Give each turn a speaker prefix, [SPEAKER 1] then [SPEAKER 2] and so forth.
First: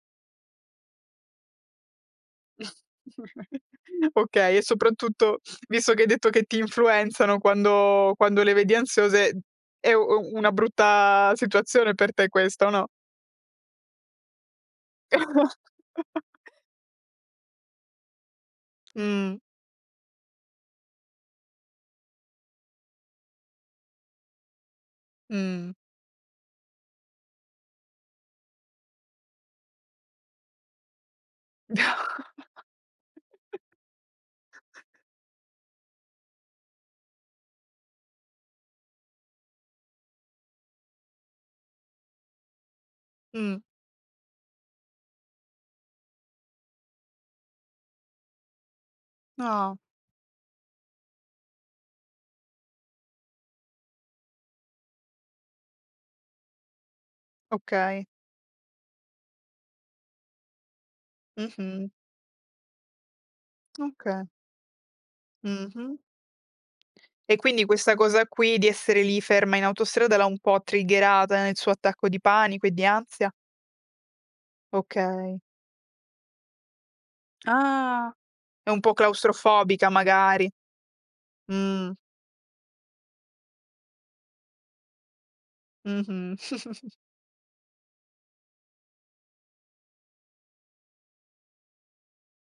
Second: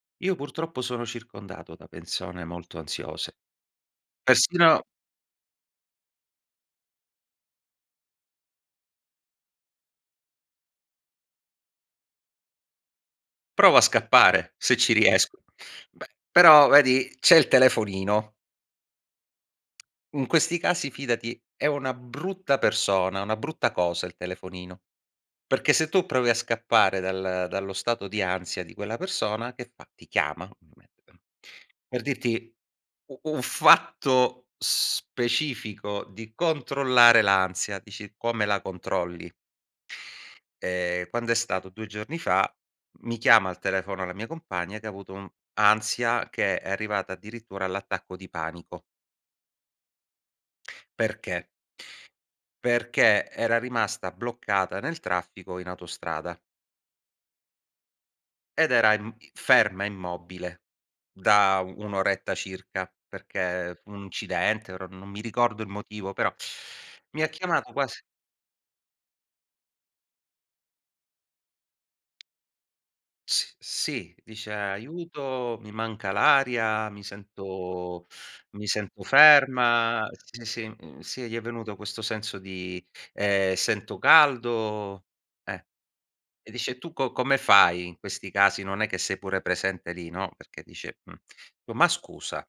[SPEAKER 1] Io purtroppo sono circondato da persone molto ansiose.
[SPEAKER 2] Okay, e
[SPEAKER 1] Persino
[SPEAKER 2] soprattutto visto che hai detto che ti influenzano, quando quando le vedi ansiose, è u una brutta situazione per te questa, o no?
[SPEAKER 1] Provo a scappare, se ci riesco. Beh, però vedi c'è il telefonino.
[SPEAKER 2] Mh.
[SPEAKER 1] In questi casi fidati è una brutta persona, una brutta cosa il telefonino. Perché
[SPEAKER 2] Mh.
[SPEAKER 1] se tu provi a scappare dal dallo stato di ansia di quella persona, che fa? Ti chiama, ovviamente, ehm, per dirti, u un fatto specifico di controllare l'ansia, dici: "Come la controlli?" Ehm, quando è stato? 2 giorni fa, mi chiama al
[SPEAKER 2] Mh.
[SPEAKER 1] telefono la mia compagna, che avuto un ansia, che è arrivata addirittura all'attacco di panico.
[SPEAKER 2] Ah.
[SPEAKER 1] Perché? Perché era rimasta bloccata nel traffico in autostrada.
[SPEAKER 2] Okay.
[SPEAKER 1] Ed era im ferma immobile, da
[SPEAKER 2] Mh-mh.
[SPEAKER 1] 1 oretta circa, perché un
[SPEAKER 2] Okay
[SPEAKER 1] incidente ora non mi ricordo il
[SPEAKER 2] Mh-mh.
[SPEAKER 1] motivo, però, mi ha
[SPEAKER 2] E quindi
[SPEAKER 1] chiamato
[SPEAKER 2] questa
[SPEAKER 1] quasi
[SPEAKER 2] cosa qui, di essere lì ferma in autostrada, l'ha un po' triggerata nel suo attacco di panico e di ansia?
[SPEAKER 1] S sì, dice:
[SPEAKER 2] Okay.
[SPEAKER 1] "Aiuto, mi manca l'aria, mi sento
[SPEAKER 2] Ah.
[SPEAKER 1] mi
[SPEAKER 2] È un po'
[SPEAKER 1] sento
[SPEAKER 2] claustrofobica
[SPEAKER 1] ferma". Sì,
[SPEAKER 2] magari.
[SPEAKER 1] sì, mhmm, sì, gli è venuto
[SPEAKER 2] Mh.
[SPEAKER 1] questo senso di ehm, "sento caldo." Eh.
[SPEAKER 2] Mh-mh.
[SPEAKER 1] E dice, tu co come fai in questi casi, non è che sei pure presente lì, no, perché dice, mhmm, dico: "Ma scusa"